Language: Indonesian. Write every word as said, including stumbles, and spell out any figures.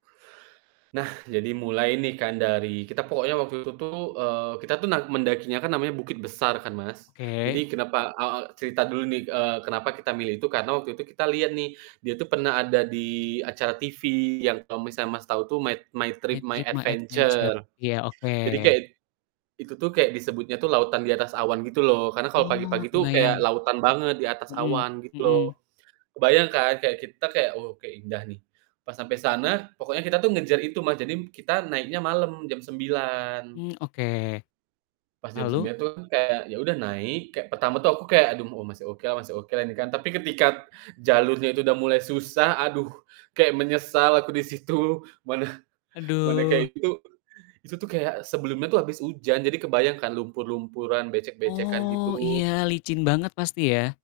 Nah, jadi mulai nih kan, dari kita pokoknya waktu itu tuh, eee, kita tuh nak mendakinya kan namanya Bukit Besar kan, Mas. Oke. Jadi kenapa aw ak cerita dulu nih, eee, kenapa kita milih itu, karena waktu itu kita liat nih dia tuh pernah ada di acara TV yang kalau misalnya Mas, tahu tuh mait My My Trip My Trip My Adventure, Adventure. iya, oke. Jadi kayak, itu tuh kayak disebutnya tuh lautan di atas awan gitu loh, karena kalau Oh, pagi-pagi tuh kayak kebayang. lautan banget di atas Mhm awan, gitu loh. mhm. Kebayang kan, kayak kita, kayak, "Wow, kayak indah nih." Pas sampai sana, pokoknya kita tuh ngejar itu Mas, jadi m kita naiknya malam jam sembilan. Mmm, oke. Pas jam Lalu? sembilan tuh kan kayak ya udah naik, kayak pertama tuh aku kayak, "Aduh, m oh, masih oke lah masih oke lah ini kan." Tapi ketika jalurnya itu udah mulai susah aduh, kayak menyesal aku di situ, mana mana Aduh. kayak gitu. Itu tuh kayak sebelumnya tuh habis hujan, jadi kebayang kan lumpur-lumpuran, becek-becekan, Oh, iya, gitu. licin banget pasti ya?